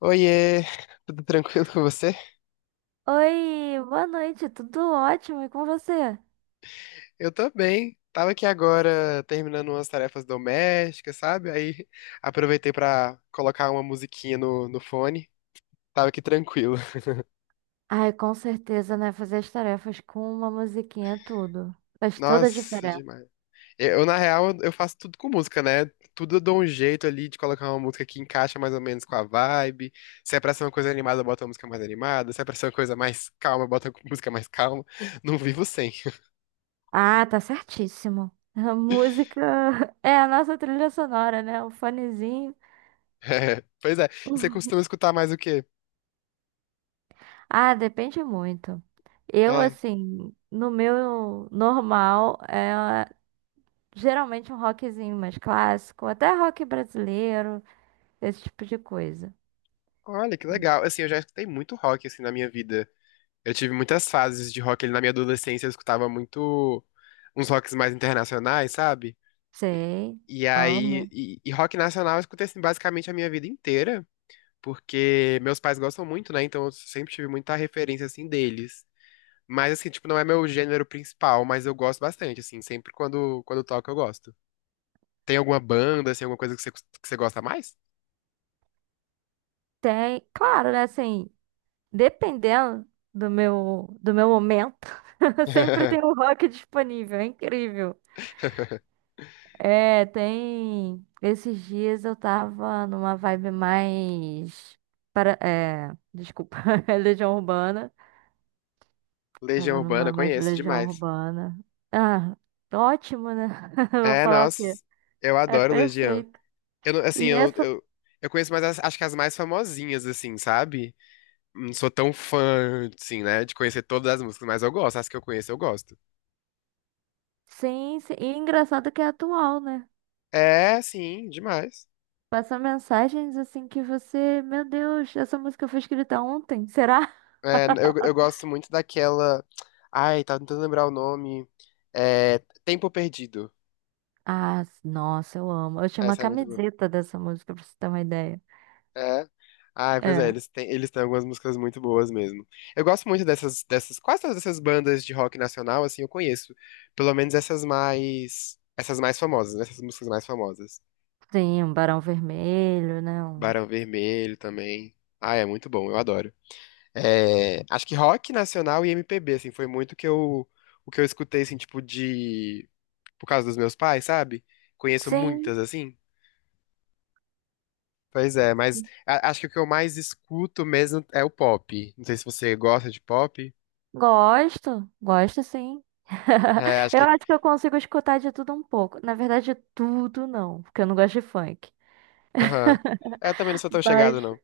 Oiê, tudo tranquilo com você? Oi, boa noite, tudo ótimo e com você? Eu tô bem. Tava aqui agora terminando umas tarefas domésticas, sabe? Aí aproveitei pra colocar uma musiquinha no fone. Tava aqui tranquilo. Ai, com certeza, né? Fazer as tarefas com uma musiquinha é tudo. Faz toda a Nossa, diferença. demais. Na real, eu faço tudo com música, né? Tudo eu dou um jeito ali de colocar uma música que encaixa mais ou menos com a vibe. Se é pra ser uma coisa animada, eu boto uma música mais animada. Se é pra ser uma coisa mais calma, eu boto uma música mais calma. Não vivo sem. Ah, tá certíssimo. A música é a nossa trilha sonora, né? O fonezinho. É, pois é. E você costuma escutar mais o quê? Ah, depende muito. Eu, É. assim, no meu normal, é geralmente um rockzinho mais clássico, até rock brasileiro, esse tipo de coisa. Olha, que legal. Assim, eu já escutei muito rock, assim, na minha vida. Eu tive muitas fases de rock ali na minha adolescência, eu escutava muito uns rocks mais internacionais, sabe? Sei, E aí, amo. e rock nacional eu escutei, assim, basicamente a minha vida inteira, porque meus pais gostam muito, né? Então eu sempre tive muita referência, assim, deles. Mas, assim, tipo, não é meu gênero principal, mas eu gosto bastante, assim, sempre quando toco eu gosto. Tem alguma banda, assim, alguma coisa que você gosta mais? Tem, claro, né? Assim, dependendo do meu momento, sempre tem um rock disponível, é incrível. É, tem. Esses dias eu tava numa vibe mais. Para... É, desculpa, é Legião Urbana. Legião Tava Urbana, numa mais conheço Legião demais. Urbana. Ah, ótimo, né? Eu vou É, falar o nossa, quê? eu É adoro Legião. perfeito. Eu, não- assim, E essa. Eu conheço mais, acho que as mais famosinhas, assim, sabe? Não sou tão fã, assim, né, de conhecer todas as músicas, mas eu gosto, as que eu conheço eu gosto. Sim, sim. E engraçado que é atual, né? É, sim, demais. Passa mensagens assim que você. Meu Deus, essa música foi escrita ontem, será? Eu gosto muito daquela... Ai, tava tentando lembrar o nome. É, Tempo Perdido. Ah, nossa, eu amo. Eu tinha uma Essa é muito boa. camiseta dessa música, pra você ter uma ideia. É. Ah, pois é, É, eles têm algumas músicas muito boas mesmo. Eu gosto muito dessas, quase todas essas bandas de rock nacional, assim, eu conheço. Pelo menos essas mais famosas, né? Essas músicas mais famosas. sim, um Barão Vermelho, né? Um. Barão Vermelho também. Ah, é muito bom, eu adoro. É, acho que rock nacional e MPB, assim, foi muito o que eu escutei, assim, por causa dos meus pais, sabe? Conheço Sim, muitas, assim. Pois é, mas acho que o que eu mais escuto mesmo é o pop. Não sei se você gosta de pop. gosto, gosto sim. É, acho Eu que. acho que eu consigo escutar de tudo um pouco. Na verdade, tudo não, porque eu não gosto de funk. Aham. É, eu também não sou tão Mas chegado, não.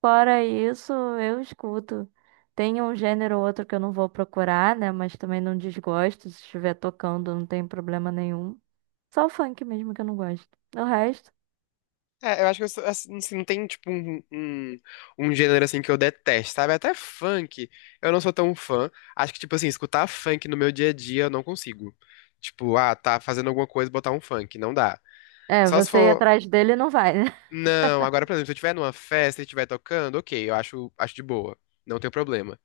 fora isso, eu escuto. Tem um gênero ou outro que eu não vou procurar, né? Mas também não desgosto. Se estiver tocando, não tem problema nenhum. Só o funk mesmo que eu não gosto. O resto. É, eu acho que eu sou, assim, não tem, tipo, um gênero, assim, que eu detesto, sabe? Até funk, eu não sou tão fã. Acho que, tipo, assim, escutar funk no meu dia a dia, eu não consigo. Tipo, ah, tá fazendo alguma coisa, botar um funk, não dá. É, Só se você ir for... atrás dele não vai, né? Não, agora, por exemplo, se eu estiver numa festa e estiver tocando, ok, eu acho de boa. Não tem problema.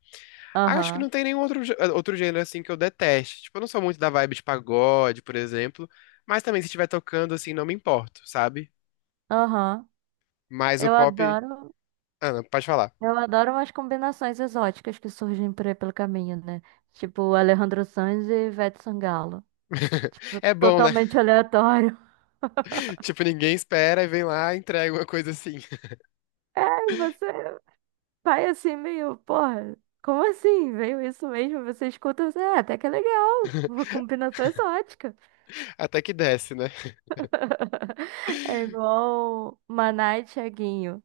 Acho que Aham, não tem nenhum outro, outro gênero assim que eu deteste. Tipo, eu não sou muito da vibe de pagode, por exemplo. Mas também se estiver tocando, assim, não me importo, sabe? aham. Mas o Eu pop. adoro, Ah, não, pode falar. eu adoro umas combinações exóticas que surgem por aí pelo caminho, né? Tipo Alejandro Sanz e Ivete Sangalo. É bom, né? Totalmente aleatório. Tipo, ninguém espera e vem lá e entrega uma coisa assim. É, você vai assim meio, porra, como assim? Veio isso mesmo? Você escuta, você, é, até que é legal. Uma combinação exótica. Até que desce, né? É igual Maná e Thiaguinho.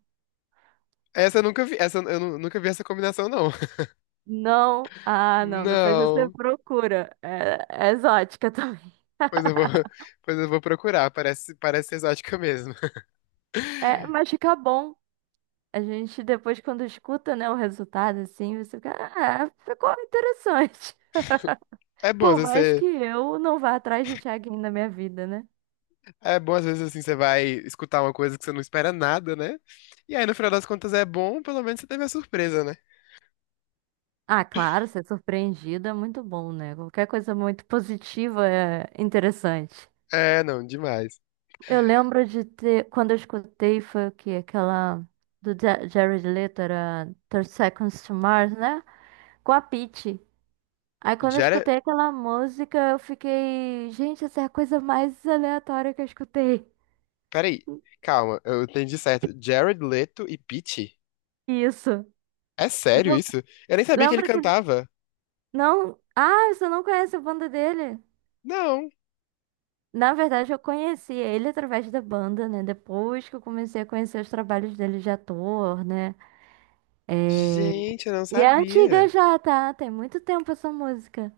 Essa eu nunca vi, essa nunca vi essa combinação, não. Não, ah, não, depois você Não. procura. É, é exótica também. Pois eu vou, pois eu vou procurar. Parece exótica mesmo. É, mas fica bom. A gente depois, quando escuta, né, o resultado, assim, você fica, ah, ficou interessante. É bom às Por mais vezes, que eu não vá atrás de Thiaguinho na minha vida, né? é bom, às vezes, assim, você vai escutar uma coisa que você não espera nada, né? E aí, no final das contas, é bom, pelo menos você teve a surpresa, né? Ah, claro, ser surpreendido é muito bom, né? Qualquer coisa muito positiva é interessante. É, não, demais. Eu lembro de ter, quando eu escutei, foi o quê? Aquela do Jared Leto, era 30 Seconds to Mars, né? Com a Pitty. Aí quando eu Jared... escutei aquela música, eu fiquei, gente, essa é a coisa mais aleatória que eu escutei. Peraí, calma, eu entendi certo. Jared Leto e Pitty? Isso. É sério Lem- isso? Eu nem sabia que ele Lembra que cantava. não, ah, você não conhece a banda dele? Não, Na verdade, eu conheci ele através da banda, né? Depois que eu comecei a conhecer os trabalhos dele de ator, né? gente, eu não E é antiga sabia. já, tá? Tem muito tempo essa música.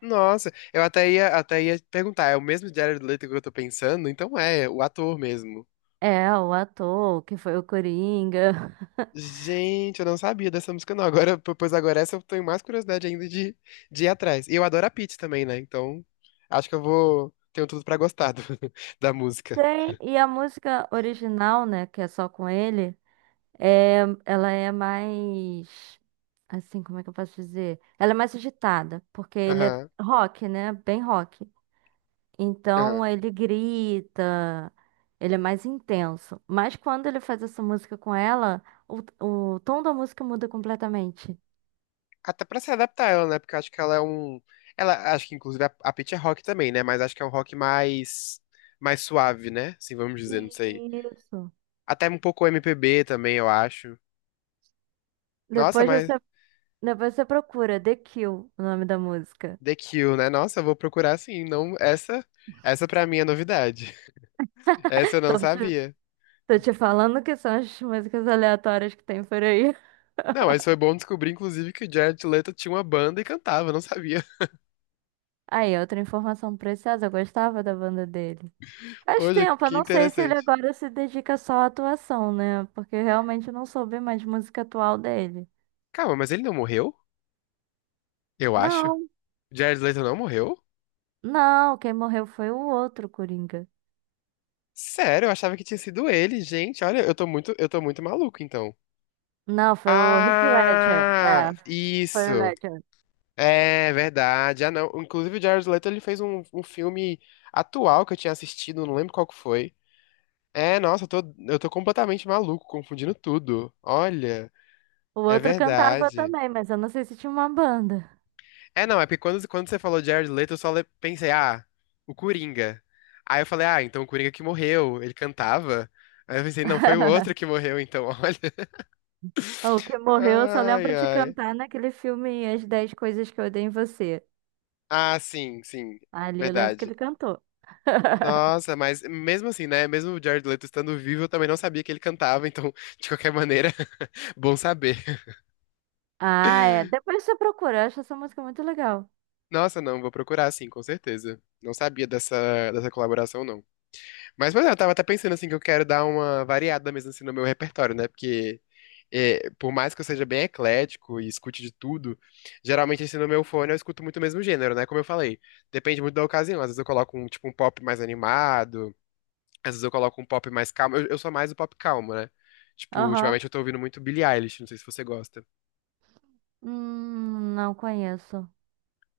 Nossa, eu até ia perguntar, é o mesmo Jared Leto que eu tô pensando? Então é, o ator mesmo. É, o ator, que foi o Coringa. Gente, eu não sabia dessa música, não. Agora, pois agora essa eu tenho mais curiosidade ainda de ir atrás. E eu adoro a Pitty também, né? Então, acho que eu vou. Tenho tudo pra gostar da música. Tem, e a música original, né, que é só com ele. É, ela é mais, assim, como é que eu posso dizer? Ela é mais agitada, porque ele é Aham, rock, né? Bem rock. aham. Então ele grita, ele é mais intenso. Mas quando ele faz essa música com ela, o tom da música muda completamente. Até pra se adaptar ela, né? Porque eu acho que ela é um. Ela, acho que inclusive a Pitty é rock também, né? Mas acho que é um rock mais. Mais suave, né? Assim, vamos dizer, não sei. Isso. Até um pouco MPB também, eu acho. Nossa, Depois mas. você, depois você procura The Kill, o nome da música. The Kill, né? Nossa, eu vou procurar sim. Não, essa. Essa pra mim é novidade. Essa eu não Tô te, sabia. tô te falando que são as músicas aleatórias que tem por aí. Não, mas foi bom descobrir, inclusive, que o Jared Leto tinha uma banda e cantava, não sabia. Aí, outra informação preciosa, eu gostava da banda dele. Faz Hoje, tempo, eu que não sei se ele interessante. agora se dedica só à atuação, né? Porque eu realmente não soube mais música atual dele. Calma, mas ele não morreu? Eu acho. Não, O Jared Leto não morreu? não, quem morreu foi o outro Coringa. Sério, eu achava que tinha sido ele, gente. Olha, eu tô muito maluco, então. Não, foi o Heath Ledger. Ah, É, foi o isso. Ledger. É verdade. Ah, não. Inclusive, o Jared Leto, ele fez um filme atual que eu tinha assistido, não lembro qual que foi. É, nossa, eu tô completamente maluco, confundindo tudo. Olha, O é outro cantava verdade. também, mas eu não sei se tinha uma banda. É, não, é porque quando você falou Jared Leto, eu só pensei, ah, o Coringa. Aí eu falei, ah, então o Coringa que morreu, ele cantava. Aí eu pensei, não, foi o outro que morreu, então, olha. O que morreu, eu só Ai, lembro de ai. cantar naquele filme As Dez Coisas que Eu Odeio em Você. Ah, sim, sim, Ali eu lembro que verdade. ele cantou. Nossa, mas mesmo assim, né? Mesmo o Jared Leto estando vivo, eu também não sabia que ele cantava, então, de qualquer maneira, bom saber. Ah, é. Depois você procura, eu acho essa música muito legal. Nossa, não, vou procurar sim, com certeza. Não sabia dessa colaboração, não. Mas, pois é, eu tava até pensando assim que eu quero dar uma variada mesmo assim no meu repertório, né? Porque é, por mais que eu seja bem eclético e escute de tudo, geralmente assim no meu fone eu escuto muito o mesmo gênero, né? Como eu falei, depende muito da ocasião. Às vezes eu coloco um tipo um pop mais animado, às vezes eu coloco um pop mais calmo. Eu sou mais o pop calmo, né? Tipo, Aham. ultimamente eu tô ouvindo muito Billie Eilish, não sei se você gosta. Não conheço.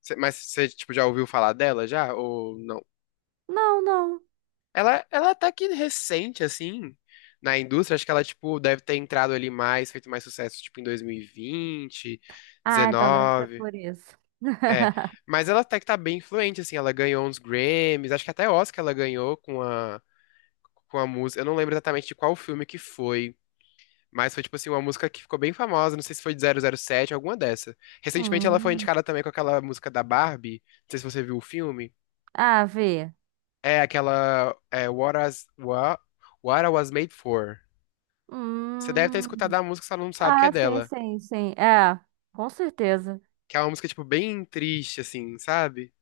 Mas você tipo já ouviu falar dela já ou não? Não, não. Ela até que recente, assim, na indústria, acho que ela, tipo, deve ter entrado ali mais, feito mais sucesso, tipo, em 2020, Ah, então deve ser 19, por isso. é. Mas ela até que tá bem influente, assim, ela ganhou uns Grammys, acho que até Oscar ela ganhou com a música, eu não lembro exatamente de qual filme que foi, mas foi, tipo assim, uma música que ficou bem famosa, não sei se foi de 007, alguma dessa. Recentemente ela foi Hum. indicada também com aquela música da Barbie, não sei se você viu o filme, Ah, vi. é aquela, é, What I Was Made For. Você deve ter escutado Hum. a música, só não sabe que é Ah, sim, dela. sim, sim. É, com certeza. Que é uma música, tipo, bem triste, assim, sabe?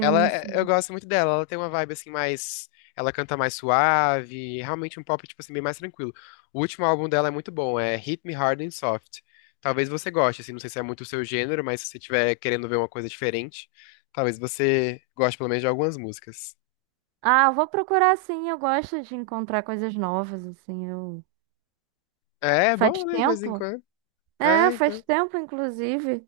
Ela, eu sim. gosto muito dela. Ela tem uma vibe, assim, mais... Ela canta mais suave. Realmente um pop, tipo assim, bem mais tranquilo. O último álbum dela é muito bom. É Hit Me Hard and Soft. Talvez você goste, assim. Não sei se é muito o seu gênero, mas se você estiver querendo ver uma coisa diferente, talvez você goste, pelo menos, de algumas músicas. Ah, eu vou procurar sim. Eu gosto de encontrar coisas novas, assim. Eu... É, é Faz bom, né? De vez em tempo? quando. É, É, faz então... tempo, inclusive.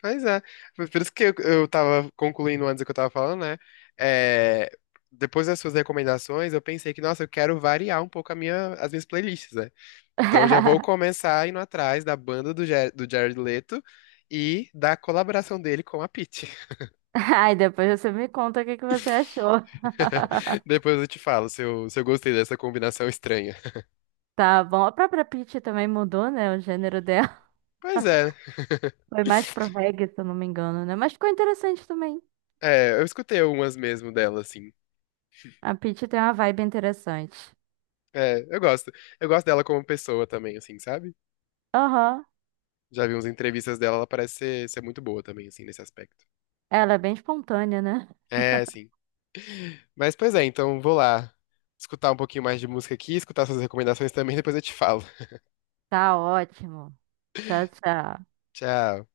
Pois é. Foi por isso que eu tava concluindo antes o que eu tava falando, né? É, depois das suas recomendações, eu pensei que, nossa, eu quero variar um pouco as minhas playlists, né? Então já vou começar indo atrás da banda do Jared Leto e da colaboração dele com a Pitty. Ai, depois você me conta o que que você achou. Depois eu te falo se eu gostei dessa combinação estranha. Tá bom. A própria Peach também mudou, né? O gênero dela. Pois é, Foi mais pro reggae, se eu não me engano, né? Mas ficou interessante também. é, eu escutei algumas mesmo dela, assim. A Pitty tem uma vibe interessante. É, eu gosto. Eu gosto dela como pessoa também, assim, sabe? Aham. Já vi umas entrevistas dela, ela parece ser muito boa também, assim, nesse aspecto. Ela é bem espontânea, né? É, sim. Mas, pois é, então vou lá escutar um pouquinho mais de música aqui, escutar suas recomendações também, depois eu te falo. Tá ótimo. Tchau, tchau. Tchau.